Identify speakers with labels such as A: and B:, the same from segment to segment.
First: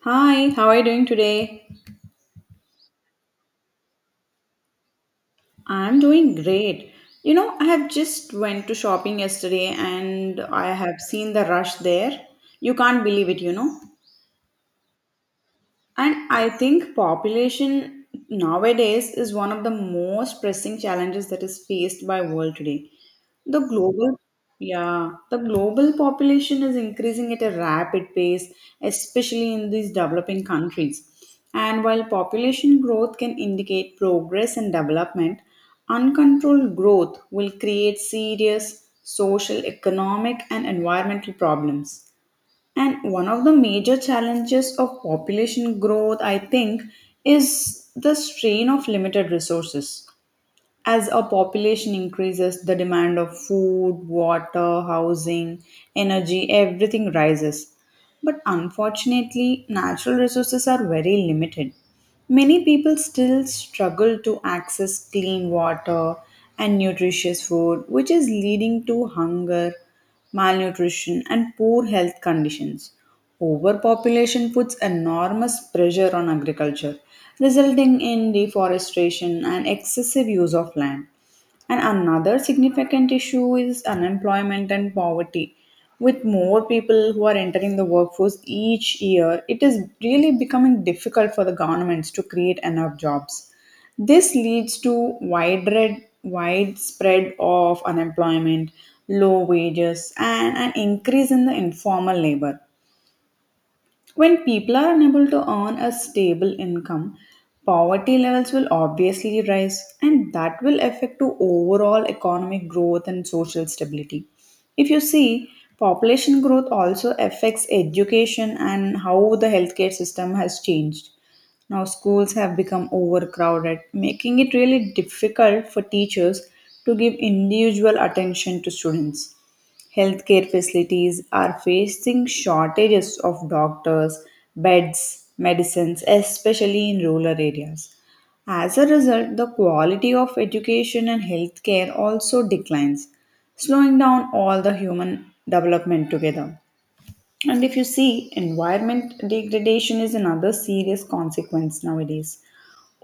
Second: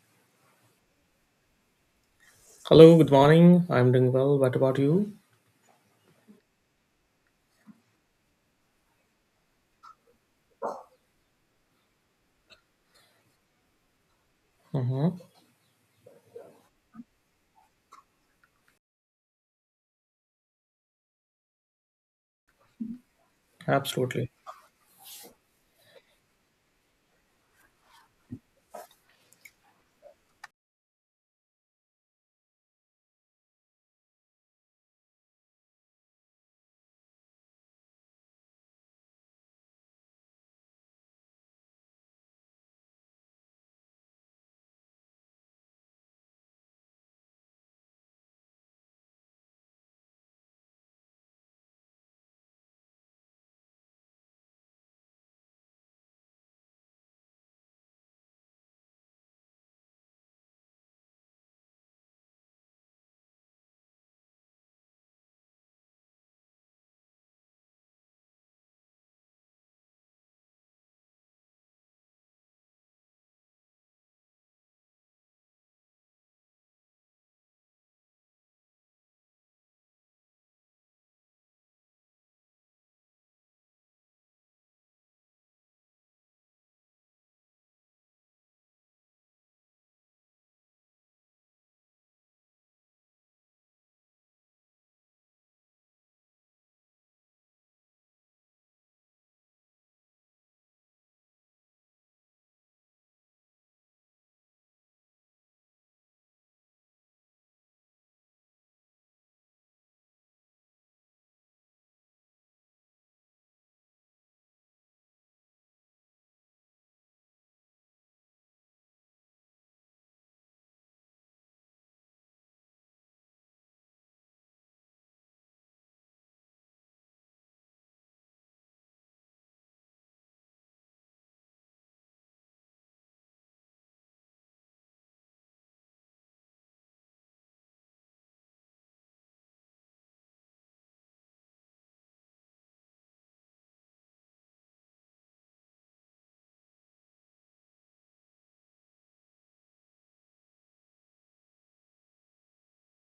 A: Hi, how are you doing today?
B: Hello, good morning. I'm doing well. What about you?
A: I'm doing great. I have just went to shopping yesterday and I have seen the rush there. You can't believe it.
B: Uh-huh.
A: And I think population nowadays is one of the most pressing challenges that is faced by world today. The global
B: Absolutely.
A: yeah, the global population is increasing at a rapid pace, especially in these developing countries. And while population growth can indicate progress and development, uncontrolled growth will create serious social, economic, and environmental problems. And one of the major challenges of population growth, I think, is the strain of limited resources. As a population increases, the demand of food, water, housing, energy, everything rises. But unfortunately, natural resources are very limited. Many people still struggle to access clean water and nutritious food, which is leading to hunger, malnutrition, and poor health conditions. Overpopulation puts enormous pressure on agriculture, resulting in deforestation and excessive use of land. And another significant issue is unemployment and poverty. With more people who are entering the workforce each year, it is really becoming difficult for the governments to create enough jobs. This leads to widespread of unemployment, low wages, and an increase in the informal labor. When people are unable to earn a stable income, poverty levels will obviously rise and that will affect to overall economic growth and social stability. If you see, population growth also affects education and how the healthcare system has changed. Now schools have become overcrowded, making it really difficult for teachers to give individual attention to students. Healthcare facilities are facing shortages of doctors, beds, medicines, especially in rural areas. As a result, the quality of education and healthcare also declines, slowing down all the human development together. And if you see, environment degradation is another serious consequence nowadays.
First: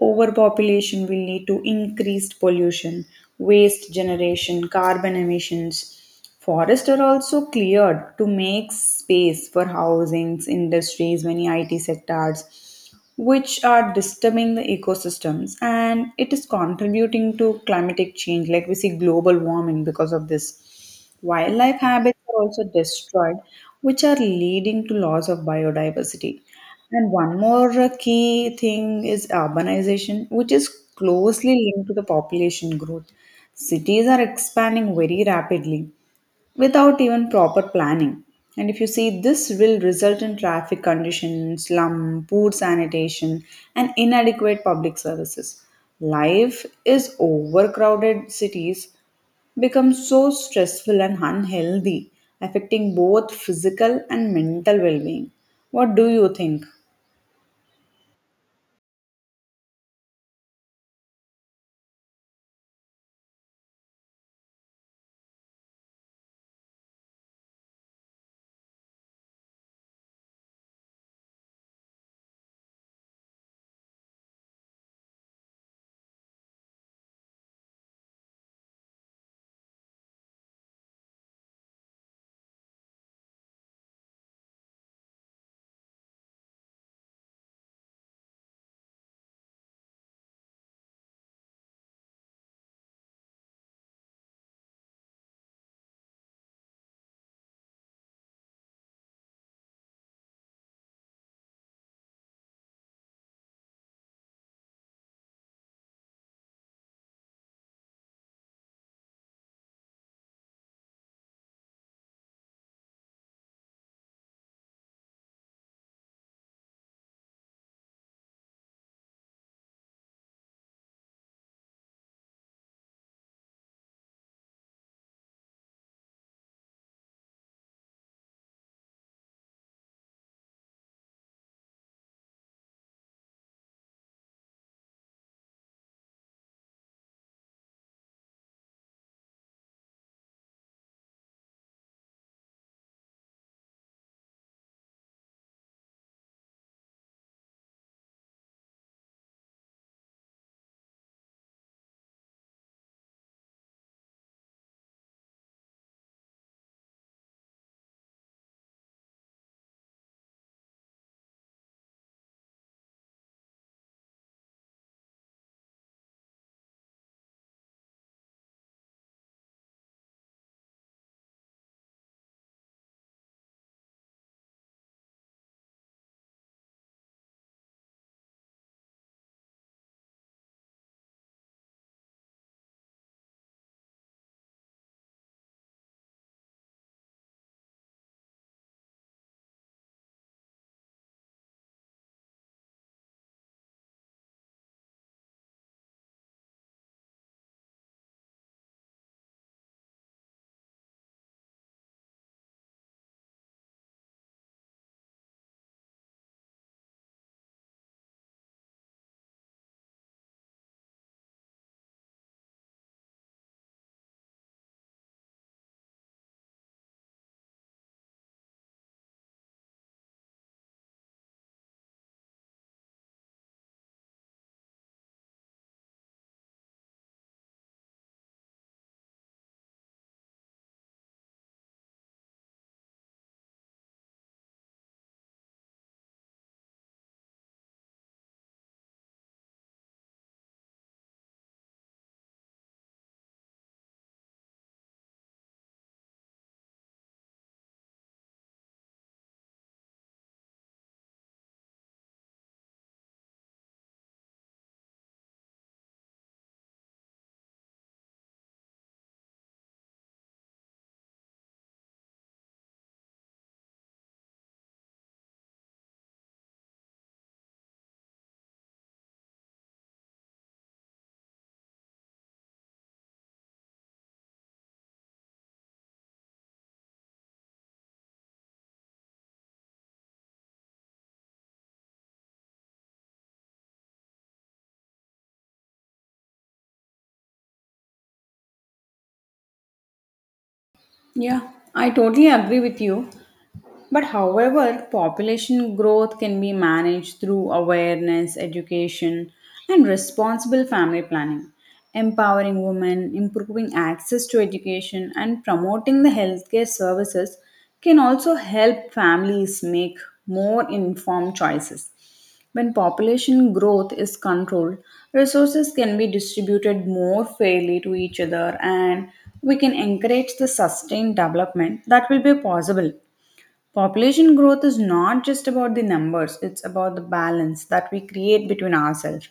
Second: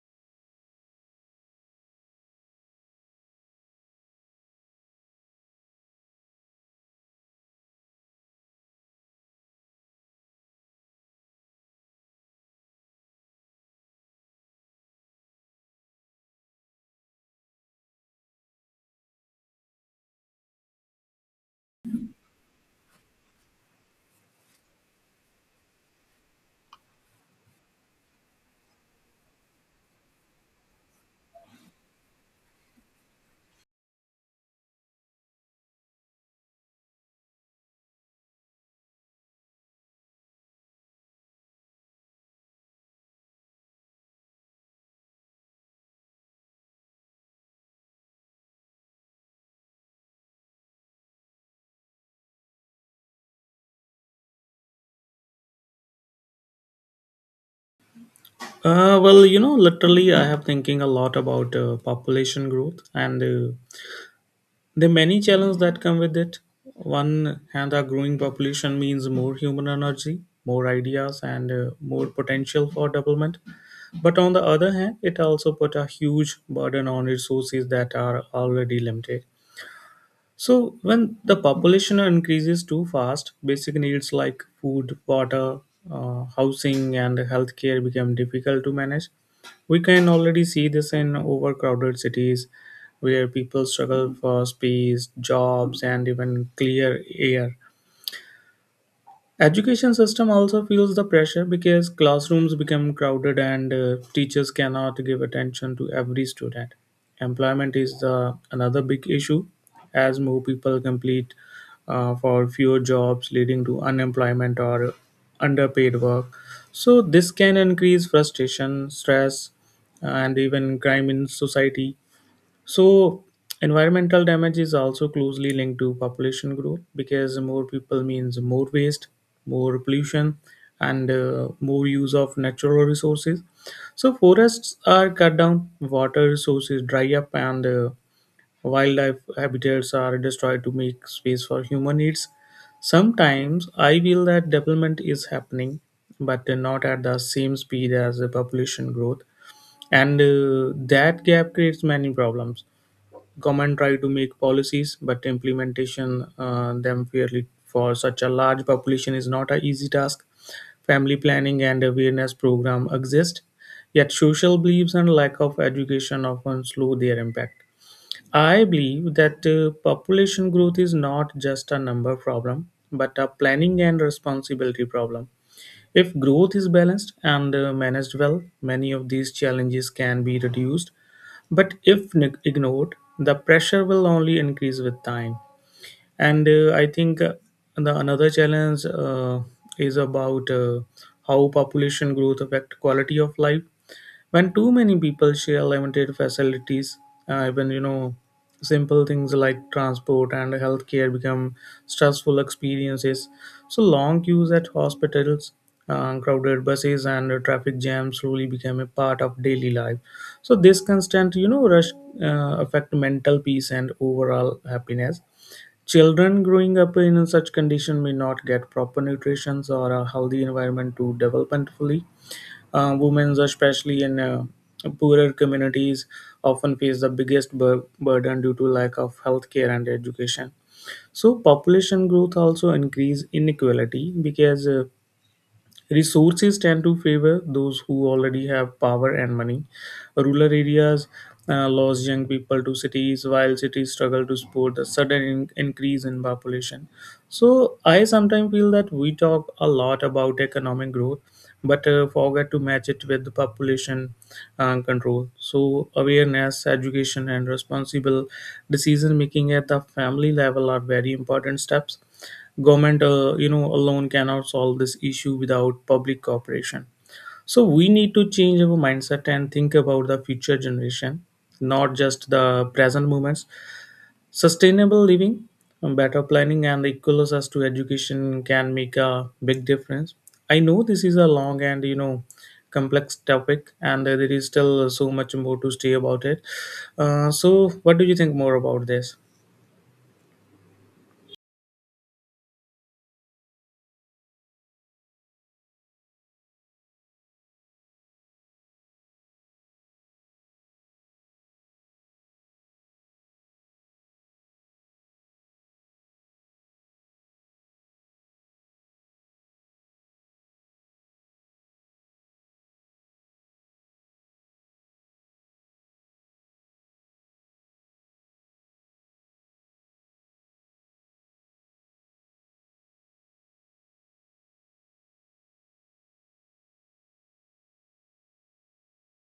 A: Overpopulation will lead to increased pollution, waste generation, carbon emissions. Forests are also cleared to make space for housings, industries, many IT sectors, which are disturbing the ecosystems and it is contributing to climatic change. Like we see global warming because of this. Wildlife habits are also destroyed, which are leading to loss of biodiversity. And one more key thing is urbanization, which is closely linked to the population growth. Cities are expanding very rapidly without even proper planning. And if you see, this will result in traffic conditions, slum, poor sanitation, and inadequate public services. Life is overcrowded cities becomes so stressful and unhealthy, affecting both physical and mental well being. What do you think?
B: Well, literally, I have thinking a lot about population growth and the many challenges that come with it. One hand, a growing population means more human energy, more ideas, and more potential for development. But on the other hand, it also put a huge burden on resources that are already limited. So when the population increases too fast, basic needs like food, water, housing, and healthcare become difficult to manage. We can already see this in overcrowded cities, where people struggle for space, jobs, and even clear air. Education system also feels the pressure because classrooms become crowded and teachers cannot give attention to every student. Employment is the another big issue as more people complete for fewer jobs leading to unemployment or underpaid work. So this can increase frustration, stress and even crime in society. So, environmental damage is also closely linked to population growth because more people means more waste, more pollution, and more use of natural resources. So, forests are cut down, water resources dry up, and wildlife habitats are destroyed to make space for human needs. Sometimes I feel that development is happening, but not at the same speed as the population growth, and that gap creates many problems. Government try to make policies, but implementation them fairly for such a large population is not an easy task. Family planning and awareness program exist, yet social beliefs and lack of education often slow their impact. I believe that population growth is not just a number problem, but a planning and responsibility problem. If growth is balanced and managed well, many of these challenges can be reduced. But if ignored, the pressure will only increase with time. And I think the another challenge is about how population growth affect quality of life when too many people share limited facilities, even you know simple things like transport and healthcare become stressful experiences. So long queues at hospitals, crowded buses and traffic jams slowly become a part of daily life. So this constant, you know, rush affect mental peace and overall happiness. Children growing up in such condition may not get proper nutrition or a healthy environment to develop and fully. Women, especially in poorer communities, often face the biggest burden due to lack of healthcare and education. So population growth also increase inequality because resources tend to favor those who already have power and money. Rural areas lose young people to cities, while cities struggle to support the sudden increase in population. So, I sometimes feel that we talk a lot about economic growth, but forget to match it with the population control. So, awareness, education, and responsible decision making at the family level are very important steps. Government you know alone cannot solve this issue without public cooperation. So we need to change our mindset and think about the future generation, not just the present moments. Sustainable living, better planning, and equal access to education can make a big difference. I know this is a long and, you know, complex topic and there is still so much more to say about it. So what do you think more about this?
A: Yeah, I totally agree with you. But however, population growth can be managed through awareness, education, and responsible family planning, empowering women, improving access to education, and promoting the healthcare services can also help families make more informed choices. When population growth is controlled, resources can be distributed more fairly to each other and we can encourage the sustained development that will be possible. Population growth is not just about the numbers, it's about the balance that we create between ourselves.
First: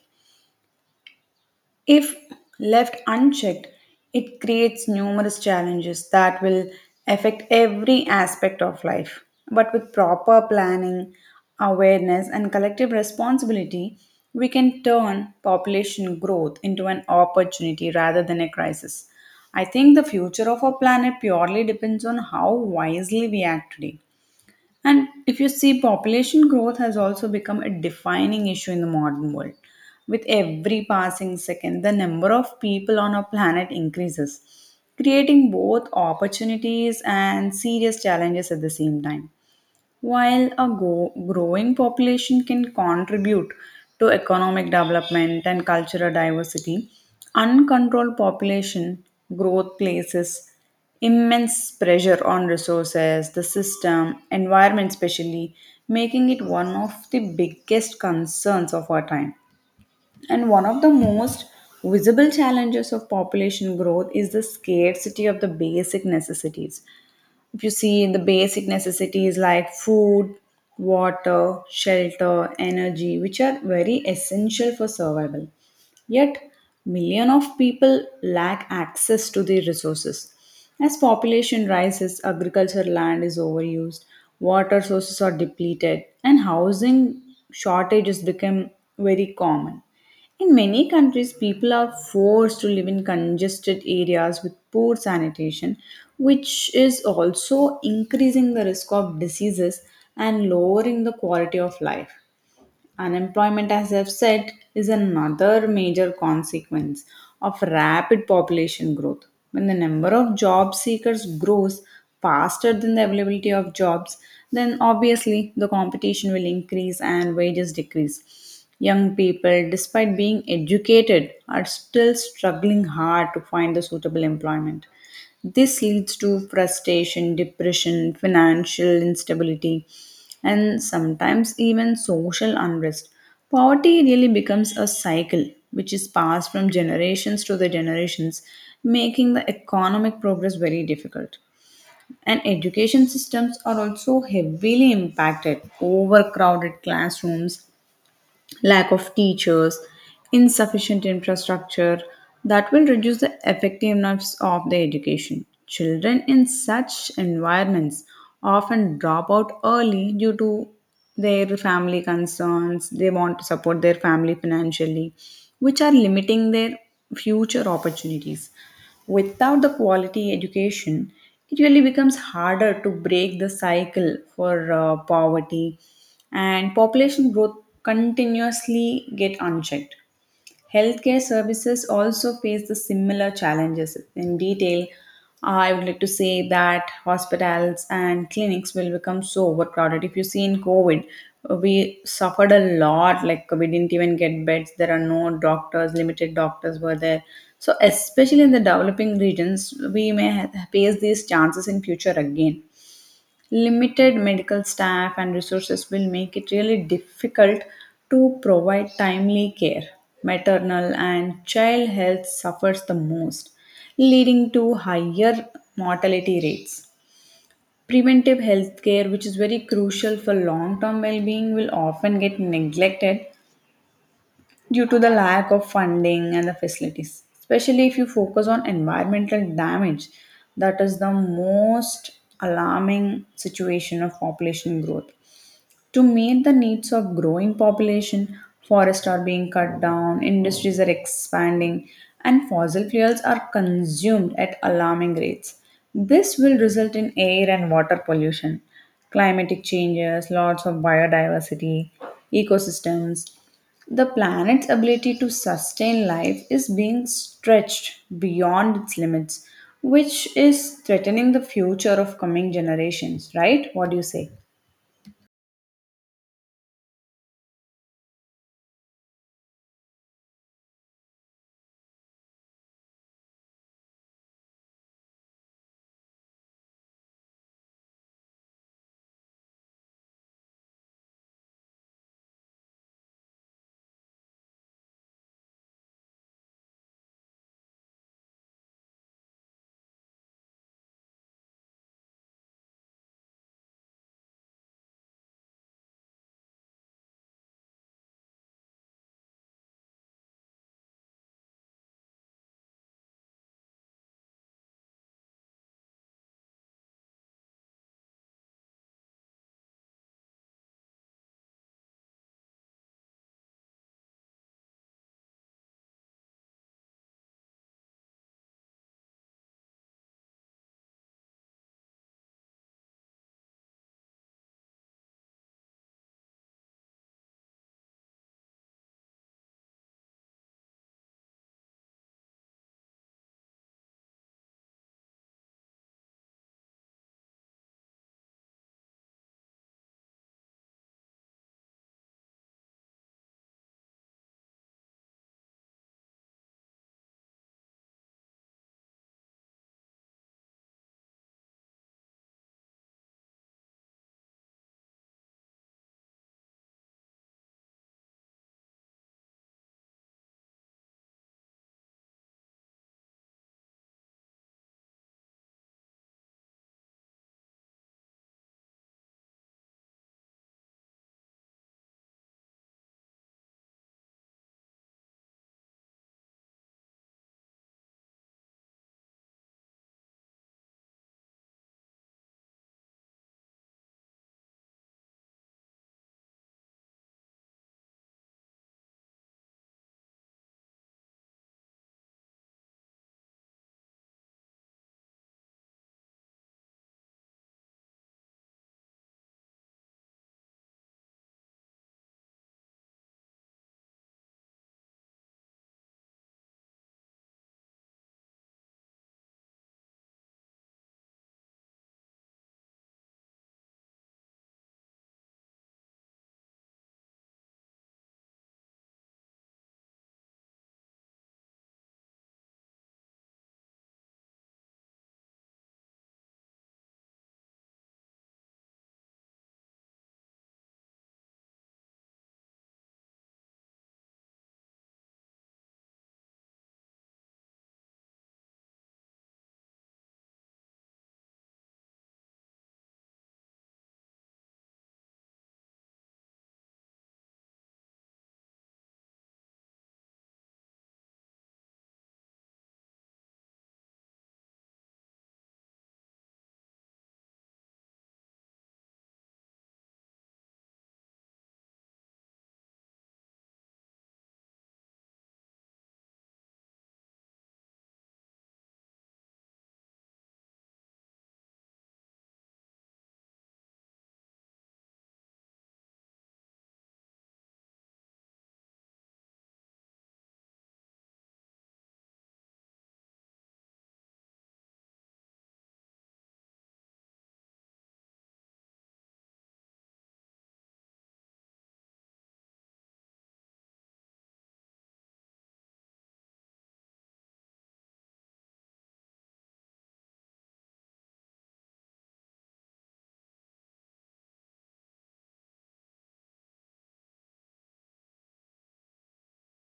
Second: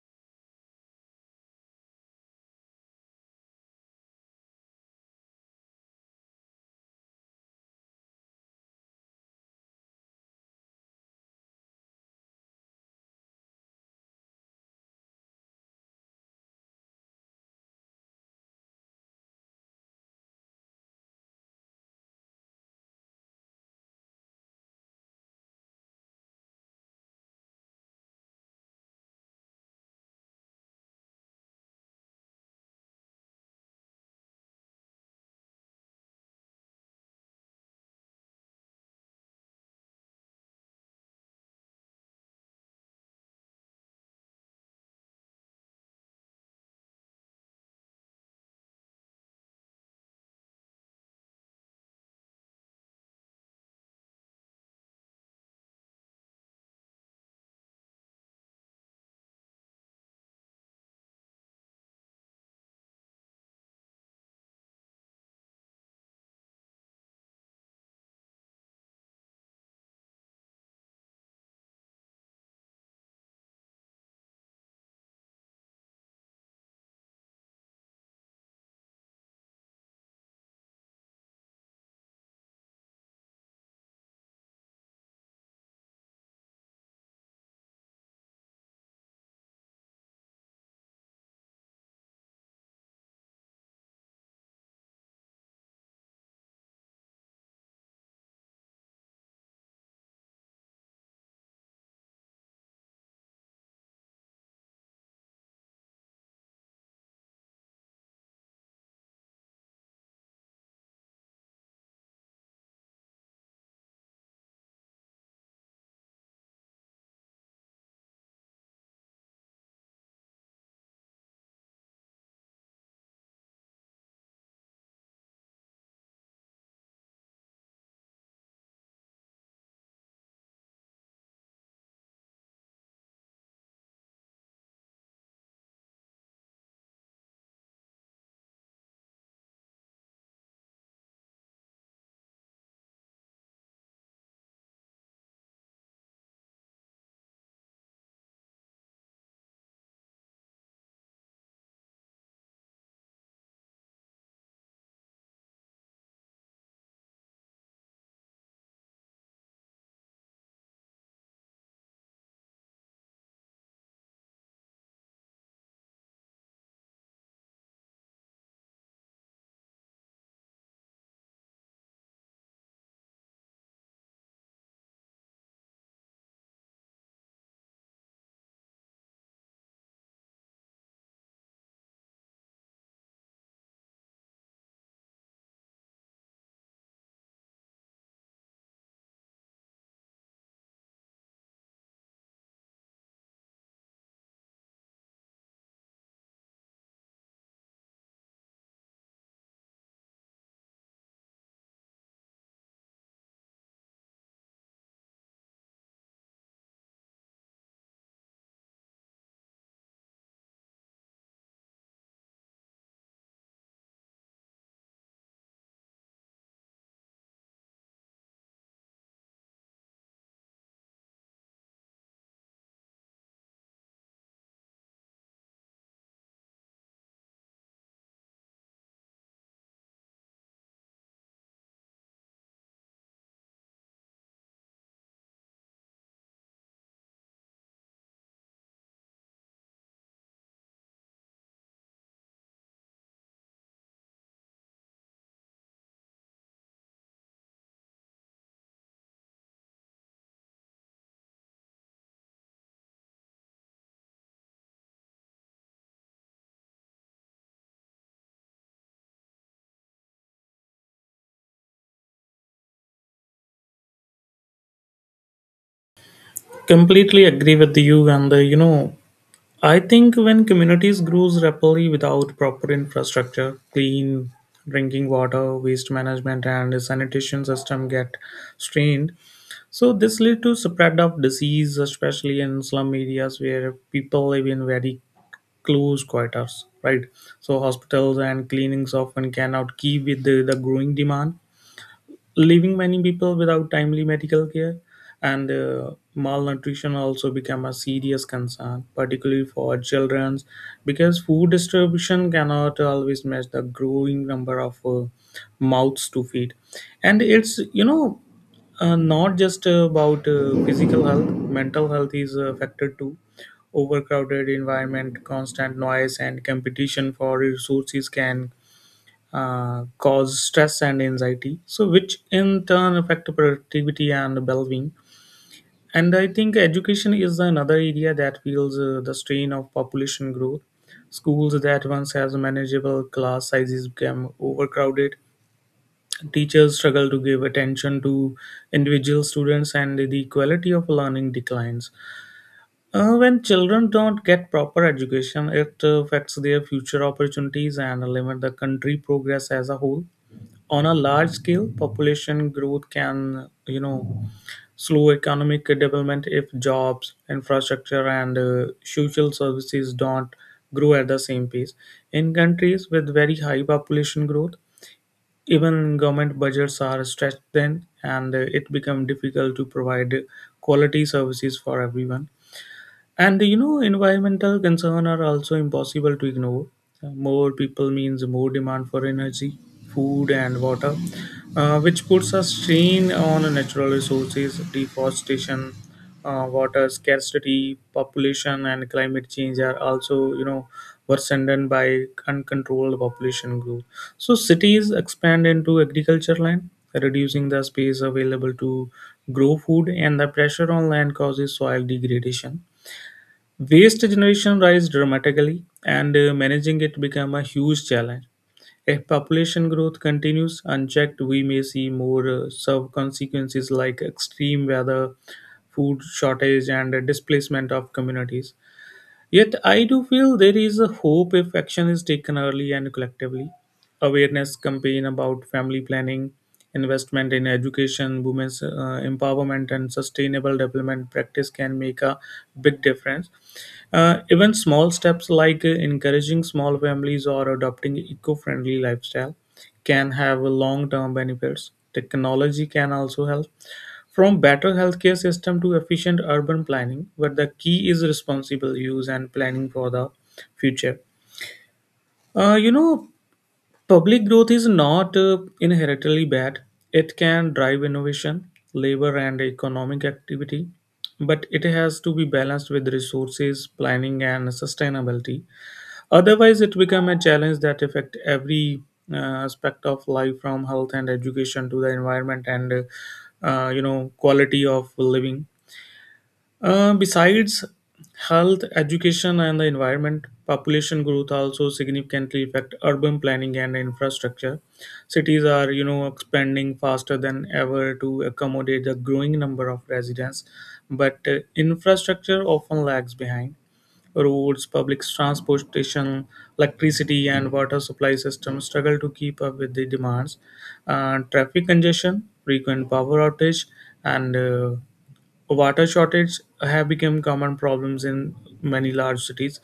A: If left unchecked, it creates numerous challenges that will affect every aspect of life. But with proper planning, awareness, and collective responsibility, we can turn population growth into an opportunity rather than a crisis. I think the future of our planet purely depends on how wisely we act today. And if you see, population growth has also become a defining issue in the modern world. With every passing second, the number of people on our planet increases, creating both opportunities and serious challenges at the same time. While a growing population can contribute to economic development and cultural diversity, uncontrolled population growth places immense pressure on resources, the system, environment, especially, making it one of the biggest concerns of our time. And one of the most visible challenges of population growth is the scarcity of the basic necessities if you see in the basic necessities like food, water, shelter, energy, which are very essential for survival. Yet, millions of people lack access to the resources. As population rises, agricultural land is overused, water sources are depleted, and housing shortages become very common. In many countries, people are forced to live in congested areas with poor sanitation, which is also increasing the risk of diseases and lowering the quality of life. Unemployment, as I've said, is another major consequence of rapid population growth. When the number of job seekers grows faster than the availability of jobs, then obviously the competition will increase and wages decrease. Young people, despite being educated, are still struggling hard to find the suitable employment. This leads to frustration, depression, financial instability, and sometimes even social unrest. Poverty really becomes a cycle which is passed from generations to the generations, making the economic progress very difficult. And education systems are also heavily impacted. Overcrowded classrooms, lack of teachers, insufficient infrastructure that will reduce the effectiveness of the education. Children in such environments often drop out early due to their family concerns. They want to support their family financially, which are limiting their future opportunities. Without the quality education, it really becomes harder to break the cycle for poverty and population growth continuously get unchecked. Healthcare services also face the similar challenges. In detail, I would like to say that hospitals and clinics will become so overcrowded. If you see in COVID, we suffered a lot, like we didn't even get beds, there are no doctors, limited doctors were there. So, especially in the developing regions, we may face these chances in future again. Limited medical staff and resources will make it really difficult to provide timely care. Maternal and child health suffers the most, leading to higher mortality rates. Preventive health care, which is very crucial for long term well being, will often get neglected due to the lack of funding and the facilities, especially if you focus on environmental damage. That is the most alarming situation of population growth. To meet the needs of growing population, forests are being cut down, industries are expanding, and fossil fuels are consumed at alarming rates. This will result in air and water pollution, climatic changes, loss of biodiversity, ecosystems. The planet's ability to sustain life is being stretched beyond its limits, which is threatening the future of coming generations, right? What do you say?
B: Completely agree with you and you know I think when communities grows rapidly without proper infrastructure, clean drinking water, waste management, and sanitation system get strained. So this lead to spread of disease, especially in slum areas where people live in very close quarters. Right, so hospitals and clinics often cannot keep with the growing demand, leaving many people without timely medical care, and malnutrition also become a serious concern, particularly for children, because food distribution cannot always match the growing number of mouths to feed. And it's, you know, not just about physical health. Mental health is affected too. Overcrowded environment, constant noise, and competition for resources can cause stress and anxiety, so which in turn affect productivity and well-being. And I think education is another area that feels the strain of population growth. Schools that once has manageable class sizes become overcrowded. Teachers struggle to give attention to individual students, and the quality of learning declines. When children don't get proper education, it affects their future opportunities and limit the country progress as a whole. On a large scale, population growth can, you know, slow economic development if jobs, infrastructure, and social services don't grow at the same pace. In countries with very high population growth, even government budgets are stretched thin, and it becomes difficult to provide quality services for everyone. And, you know, environmental concern are also impossible to ignore. More people means more demand for energy, food, and water, which puts a strain on natural resources. Deforestation, water scarcity, population, and climate change are also, you know, worsened by uncontrolled population growth. So cities expand into agriculture land, reducing the space available to grow food, and the pressure on land causes soil degradation. Waste generation rise dramatically, and managing it become a huge challenge. If population growth continues unchecked, we may see more severe consequences like extreme weather, food shortage, and displacement of communities. Yet, I do feel there is a hope if action is taken early and collectively. Awareness campaign about family planning, investment in education, women's empowerment, and sustainable development practice can make a big difference. Even small steps like encouraging small families or adopting eco-friendly lifestyle can have long-term benefits. Technology can also help, from better healthcare system to efficient urban planning. But the key is responsible use and planning for the future. You know, public growth is not inherently bad. It can drive innovation, labor, and economic activity, but it has to be balanced with resources, planning, and sustainability. Otherwise, it becomes a challenge that affects every uh, aspect of life, from health and education to the environment and you know quality of living. Besides health, education, and the environment, population growth also significantly affect urban planning and infrastructure. Cities are, you know, expanding faster than ever to accommodate the growing number of residents, but infrastructure often lags behind. Roads, public transportation, electricity, and water supply systems struggle to keep up with the demands. Traffic congestion, frequent power outage, and water shortage have become common problems in many large cities.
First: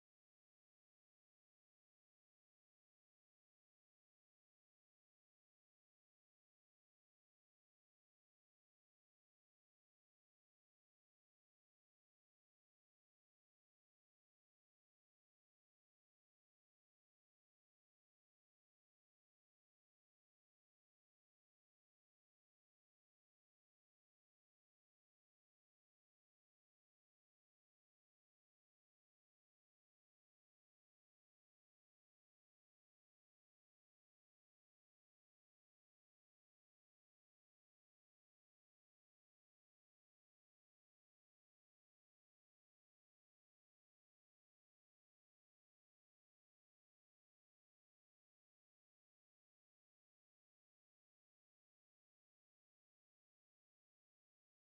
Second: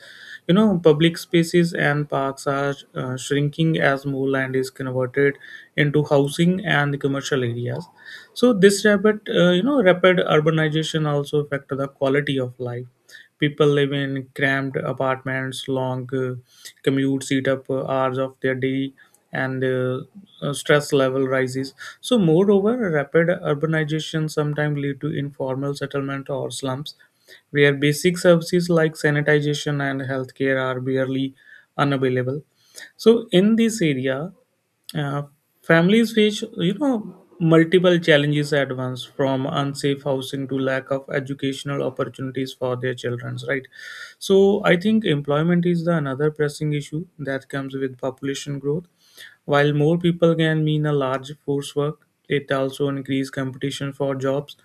B: You know, public spaces and parks are shrinking as more land is converted into housing and commercial areas. So this rapid, rapid urbanization also affect the quality of life. People live in cramped apartments, long commutes eat up hours of their day, and stress level rises. So, moreover, rapid urbanization sometimes lead to informal settlement or slums, where basic services like sanitation and healthcare are barely unavailable. So, in this area, uh, families face, you know, multiple challenges at once, from unsafe housing to lack of educational opportunities for their children. Right. So I think employment is the another pressing issue that comes with population growth. While more people can mean a large force work, it also increases competition for jobs.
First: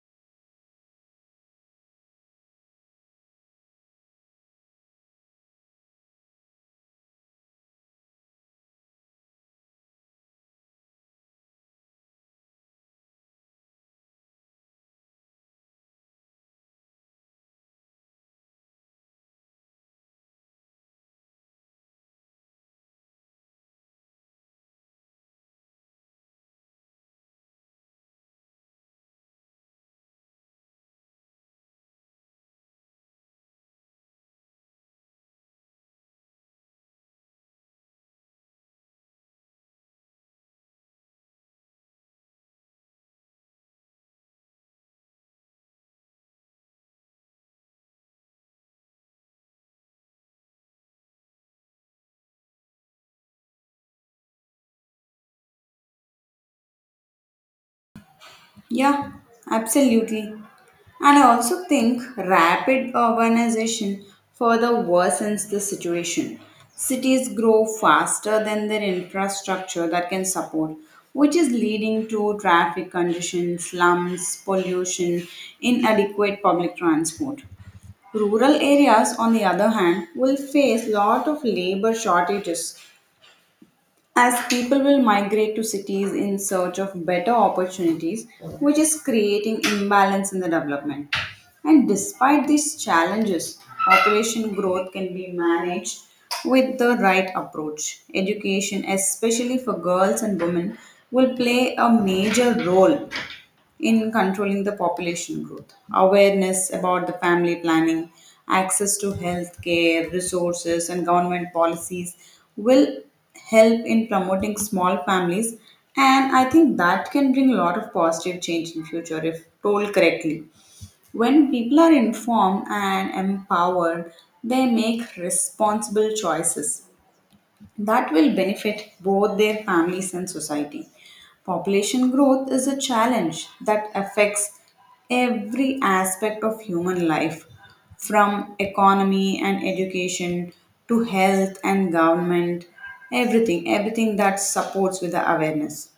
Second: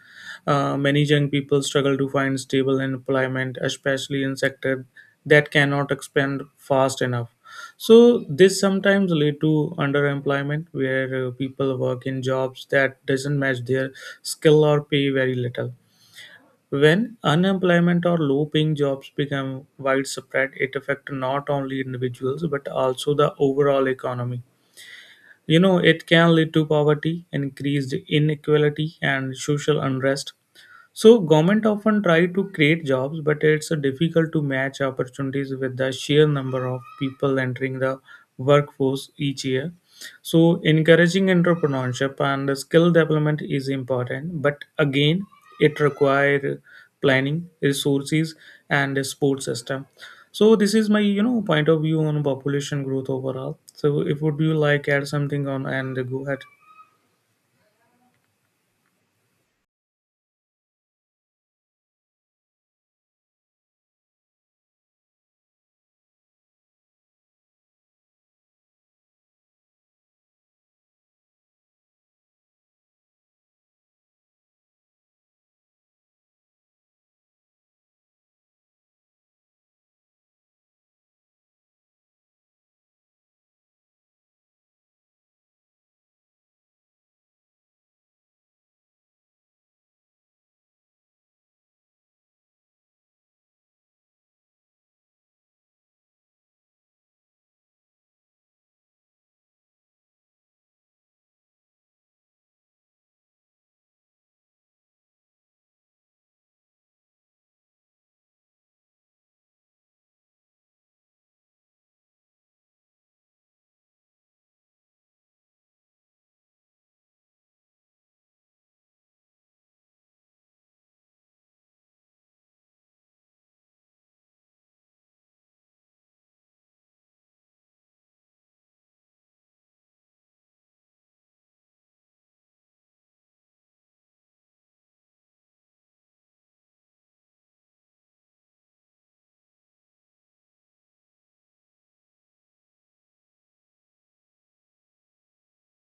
B: Many young people struggle to find stable employment, especially in sectors that cannot expand fast enough. So this sometimes lead to underemployment, where people work in jobs that doesn't match their skill or pay very little. When unemployment or low-paying jobs become widespread, it affects not only individuals but also the overall economy. You know, it can lead to poverty, increased inequality, and social unrest. So government often try to create jobs, but it's difficult to match opportunities with the sheer number of people entering the workforce each year. So encouraging entrepreneurship and skill development is important, but again, it requires planning, resources, and a support system. So this is my, you know, point of view on population growth overall. So if would you like add something on and go ahead.
A: Yeah, absolutely. And I also think rapid urbanization further worsens the situation. Cities grow faster than their infrastructure that can support, which is leading to traffic conditions, slums, pollution, inadequate public transport. Rural areas, on the other hand, will face lot of labor shortages as people will migrate to cities in search of better opportunities, which is creating imbalance in the development. And despite these challenges, population growth can be managed with the right approach. Education, especially for girls and women, will play a major role in controlling the population growth. Awareness about the family planning, access to health care, resources, and government policies will help in promoting small families. And I think that can bring a lot of positive change in future if told correctly. When people are informed and empowered, they make responsible choices that will benefit both their families and society. Population growth is a challenge that affects every aspect of human life, from economy and education to health and government, everything, everything that supports with the awareness.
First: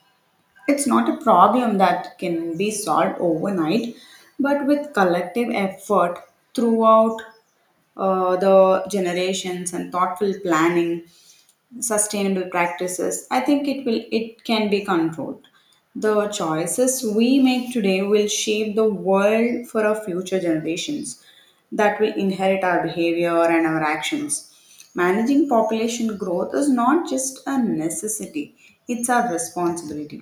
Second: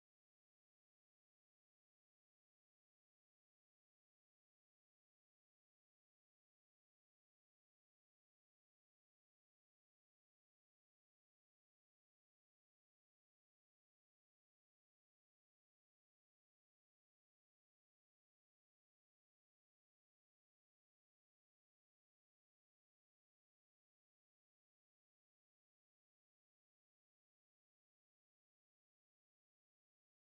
A: It's not a problem that can be solved overnight, but with collective effort throughout the generations and thoughtful planning sustainable practices, I think it can be controlled. The choices we make today will shape the world for our future generations that will inherit our behavior and our actions. Managing population growth is not just a necessity, it's our responsibility.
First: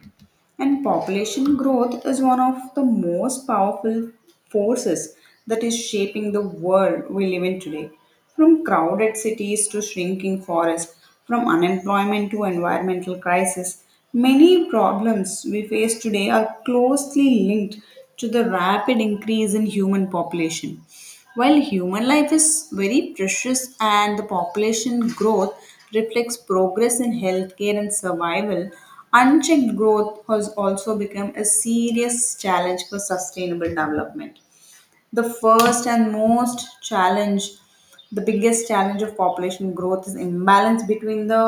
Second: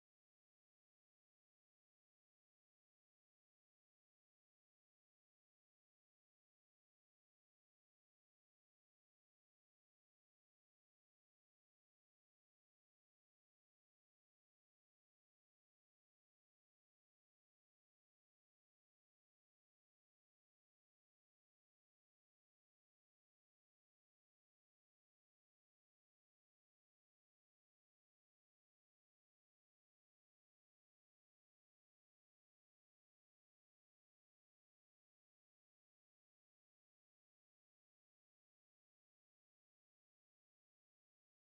A: And population growth is one of the most powerful forces that is shaping the world we live in today. From crowded cities to shrinking forests, from unemployment to environmental crisis, many problems we face today are closely linked to the rapid increase in human population. While human life is very precious and the population growth reflects progress in healthcare and survival, unchecked growth has also become a serious challenge for sustainable development. The first and most challenge, the biggest challenge of population growth is imbalance between the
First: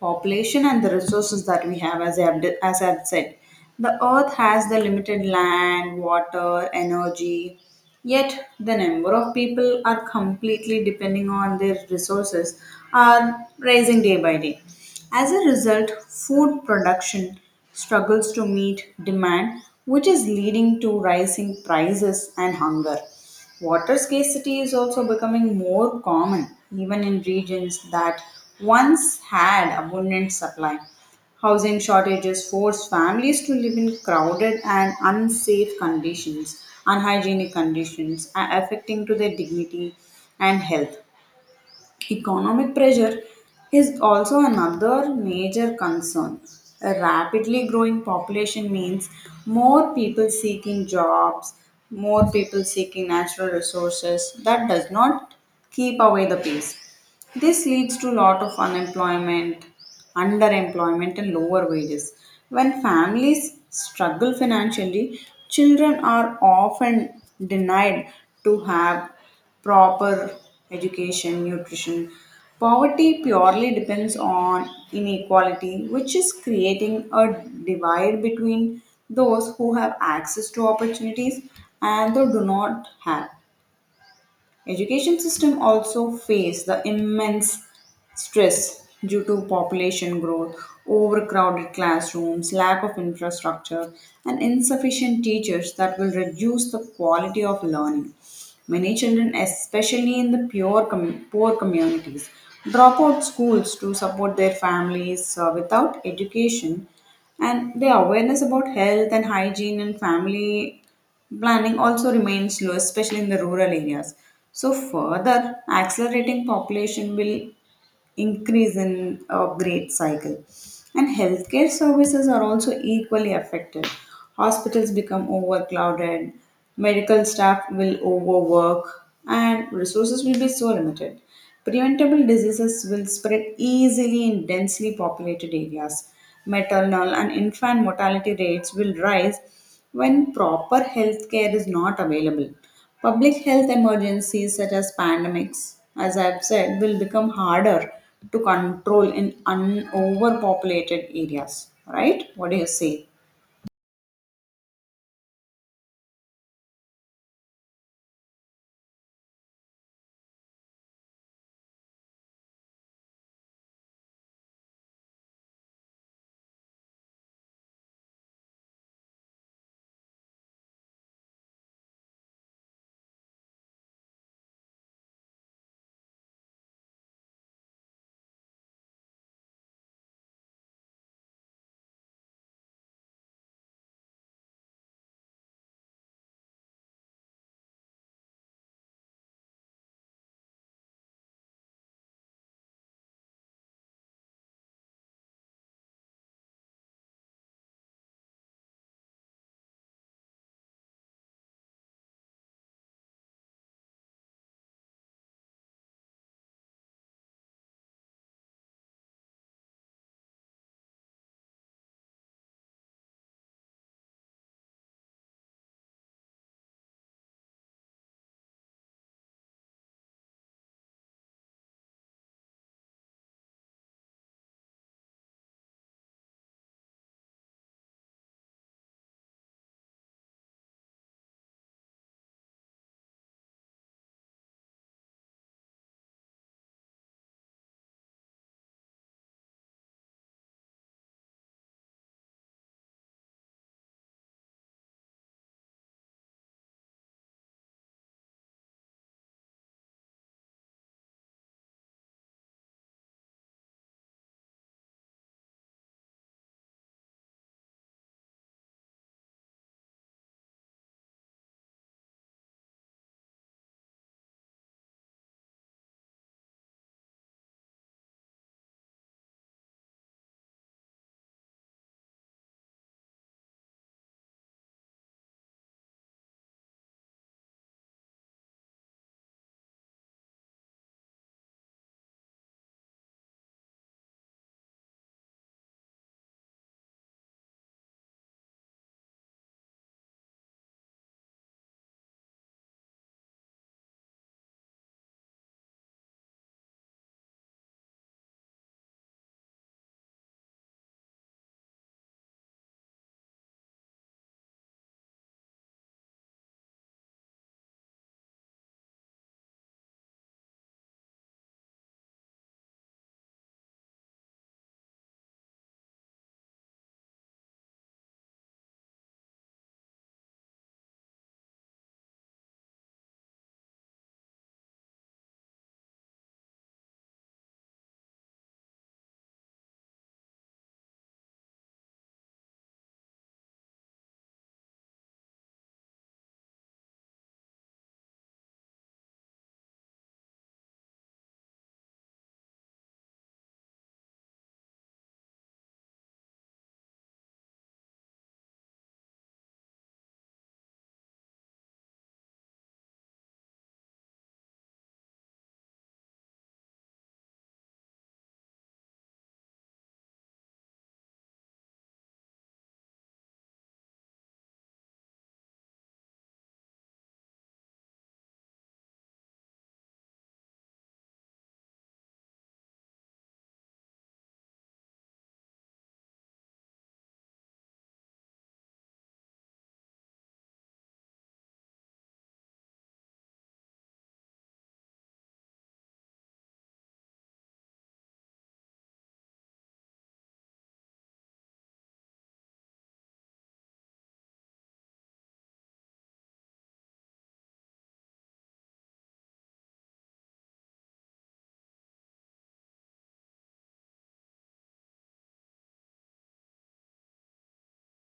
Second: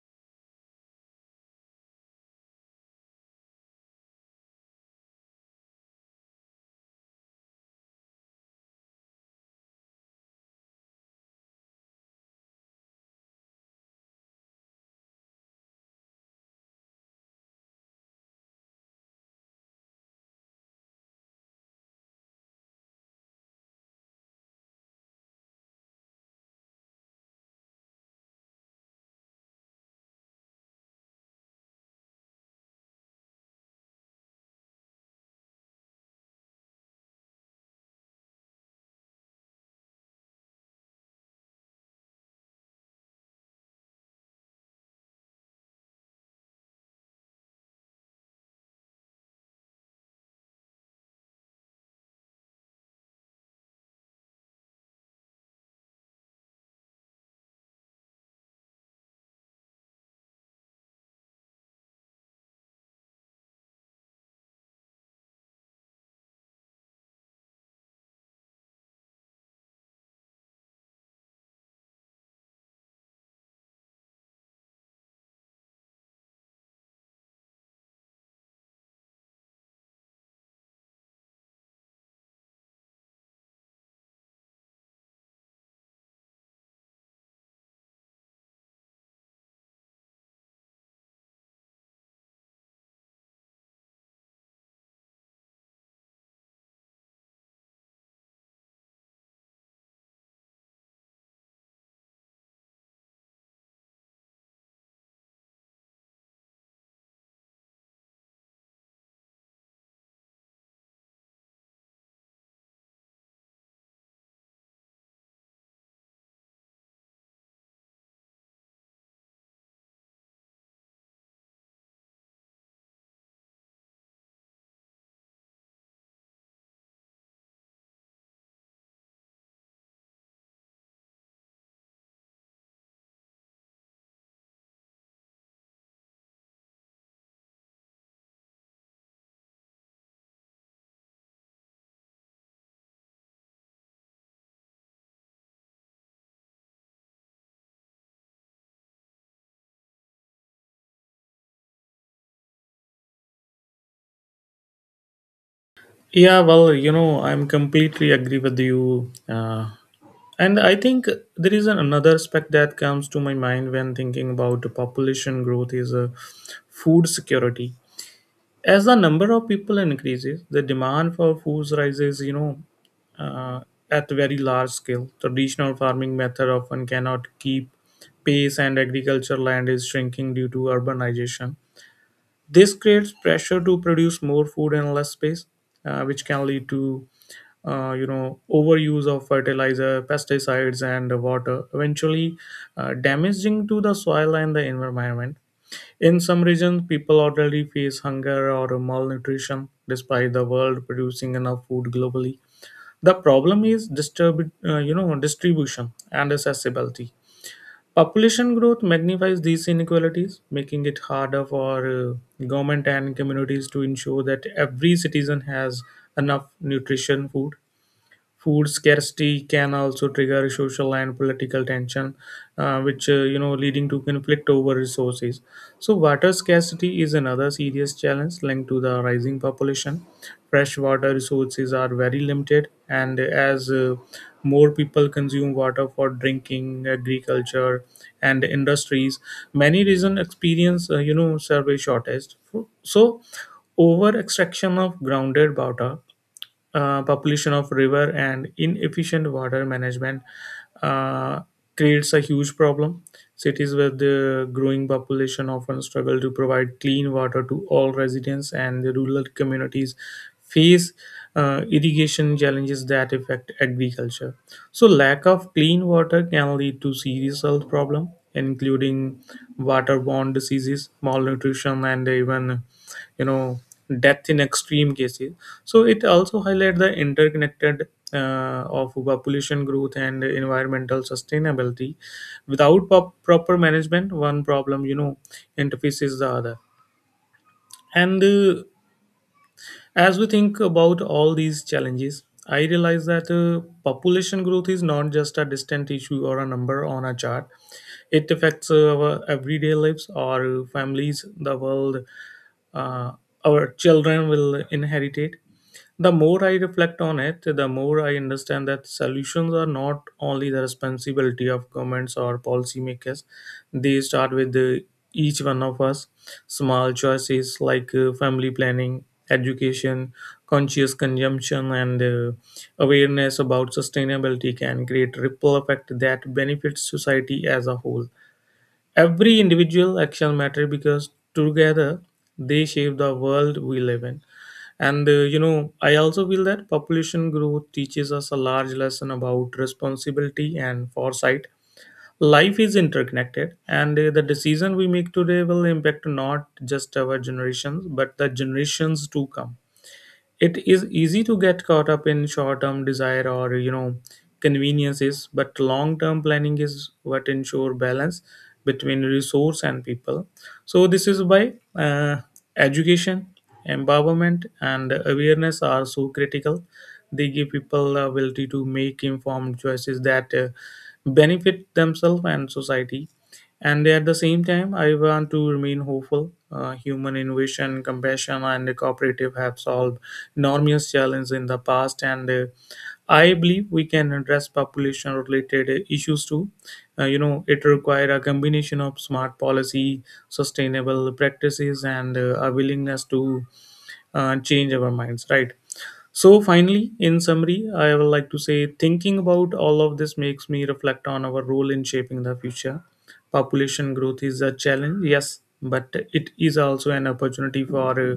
A: population and the resources that we have, as I have said. The earth has the limited land, water, energy, yet the number of people are completely depending on their resources are rising day by day. As a result, food production struggles to meet demand, which is leading to rising prices and hunger. Water scarcity is also becoming more common, even in regions that once had abundant supply. Housing shortages force families to live in crowded and unsafe conditions, unhygienic conditions, affecting to their dignity and health. Economic pressure is also another major concern. A rapidly growing population means more people seeking jobs, more people seeking natural resources. That does not keep away the peace. This leads to a lot of unemployment, underemployment, and lower wages. When families struggle financially, children are often denied to have proper education, nutrition. Poverty purely depends on inequality, which is creating a divide between those who have access to opportunities and those do not have. Education system also face the immense stress due to population growth, overcrowded classrooms, lack of infrastructure, and insufficient teachers that will reduce the quality of learning. Many children, especially in the poor communities, drop out schools to support their families without education and the awareness about health and hygiene and family planning also remains slow, especially in the rural areas. So, further accelerating population will increase in a great cycle. And healthcare services are also equally affected. Hospitals become overcrowded, medical staff will overwork, and resources will be so limited. Preventable diseases will spread easily in densely populated areas. Maternal and infant mortality rates will rise when proper health care is not available. Public health emergencies such as pandemics, as I've said, will become harder to control in overpopulated areas. Right? What do you say?
B: Yeah, well, you know, I'm completely agree with you. And I think there is another aspect that comes to my mind when thinking about the population growth is food security. As the number of people increases, the demand for food rises, you know, uh, at very large scale. Traditional farming method often cannot keep pace and agriculture land is shrinking due to urbanization. This creates pressure to produce more food in less space, which can lead to you know overuse of fertilizer, pesticides, and water, eventually damaging to the soil and the environment. In some regions, people already face hunger or malnutrition, despite the world producing enough food globally. The problem is distribution and accessibility. Population growth magnifies these inequalities, making it harder for government and communities to ensure that every citizen has enough nutrition food. Food scarcity can also trigger social and political tension, which leading to conflict over resources. So water scarcity is another serious challenge linked to the rising population. Fresh water resources are very limited, and as more people consume water for drinking, agriculture, and industries, many regions experience survey shortage. So over extraction of grounded water, population of river and inefficient water management uh, creates a huge problem. Cities with the growing population often struggle to provide clean water to all residents, and the rural communities face irrigation challenges that affect agriculture. So, lack of clean water can lead to serious health problems, including waterborne diseases, malnutrition, and even you know death in extreme cases. So it also highlight the interconnected of population growth and environmental sustainability without proper management. One problem interfaces the other. And as we think about all these challenges, I realize that population growth is not just a distant issue or a number on a chart. It affects our everyday lives, our families, the world, uh, our children will inherit it. The more I reflect on it, the more I understand that solutions are not only the responsibility of governments or policymakers. They start with each one of us. Small choices like family planning, education, conscious consumption, and awareness about sustainability can create ripple effect that benefits society as a whole. Every individual action matters because together they shape the world we live in. And I also feel that population growth teaches us a large lesson about responsibility and foresight. Life is interconnected, and the decision we make today will impact not just our generations, but the generations to come. It is easy to get caught up in short term desire or conveniences, but long term planning is what ensure balance between resource and people. So this is why education, empowerment and awareness are so critical. They give people the ability to make informed choices that benefit themselves and society. And at the same time, I want to remain hopeful. Human innovation, compassion, and cooperative have solved enormous challenges in the past, and I believe we can address population-related issues too. It requires a combination of smart policy, sustainable practices, and a willingness to and change our minds, right? So finally, in summary, I would like to say, thinking about all of this makes me reflect on our role in shaping the future. Population growth is a challenge, yes, but it is also an opportunity for uh,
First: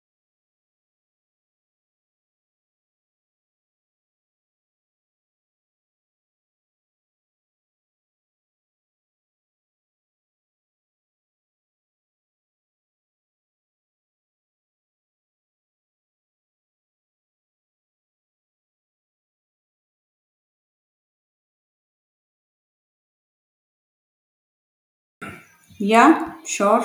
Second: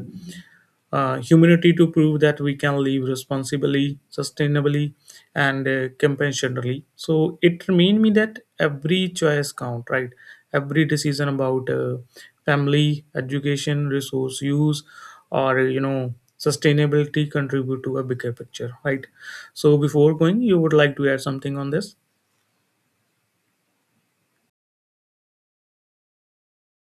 B: uh, humanity to prove that we can live responsibly, sustainably, and compassionately. So it remind me that every choice count, right? Every decision about family, education, resource use, or sustainability contribute to a bigger picture, right? So before going, you would like to add something on this?
A: Yeah, sure.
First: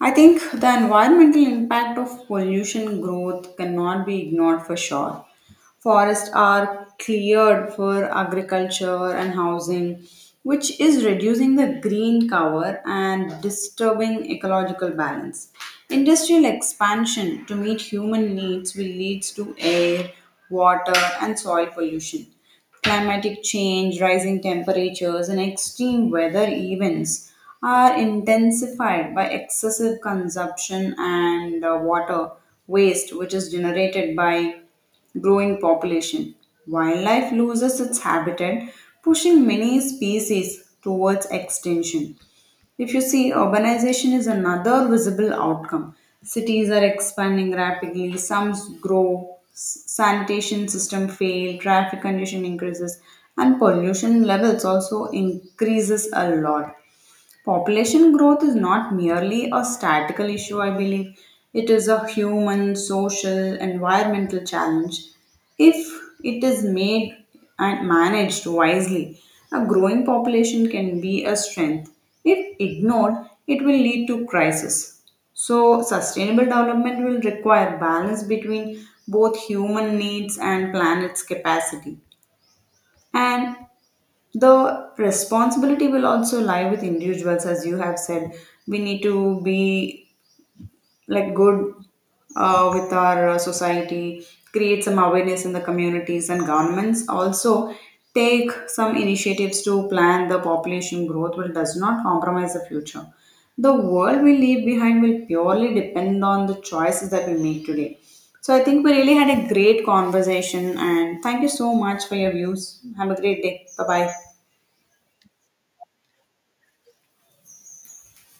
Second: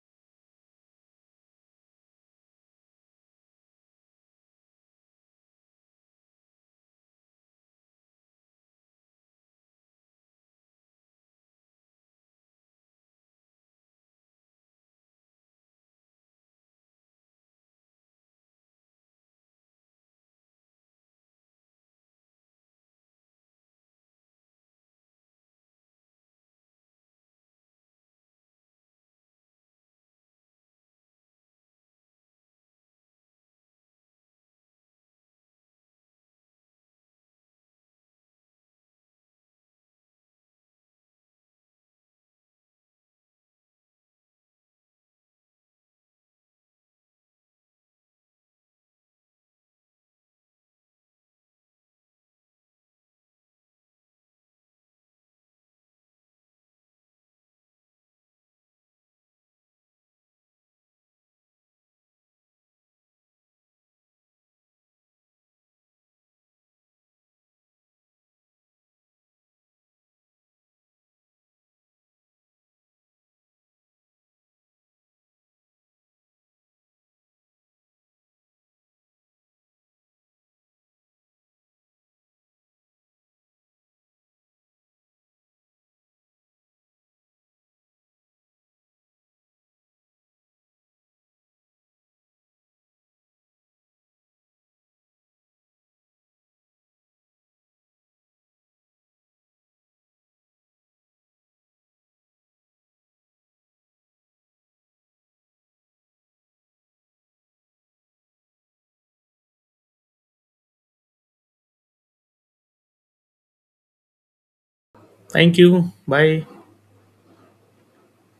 A: I think the environmental impact of pollution growth cannot be ignored for sure. Forests are cleared for agriculture and housing, which is reducing the green cover and disturbing ecological balance. Industrial expansion to meet human needs will lead to air, water, and soil pollution. Climatic change, rising temperatures, and extreme weather events are intensified by excessive consumption and water waste, which is generated by growing population. Wildlife loses its habitat, pushing many species towards extinction. If you see, urbanization is another visible outcome. Cities are expanding rapidly, grow, sanitation system fail, traffic condition increases, and pollution levels also increases a lot. Population growth is not merely a statistical issue, I believe. It is a human, social, environmental challenge. If it is made and managed wisely, a growing population can be a strength. If ignored, it will lead to crisis. So, sustainable development will require balance between both human needs and planet's capacity. And the responsibility will also lie with individuals. As you have said, we need to be like good with our society, create some awareness in the communities and governments also take some initiatives to plan the population growth which does not compromise the future. The world we leave behind will purely depend on the choices that we make today. So I think we really had a great conversation and thank you so much for your views. Have a great day. Bye bye.
B: Thank you. Bye.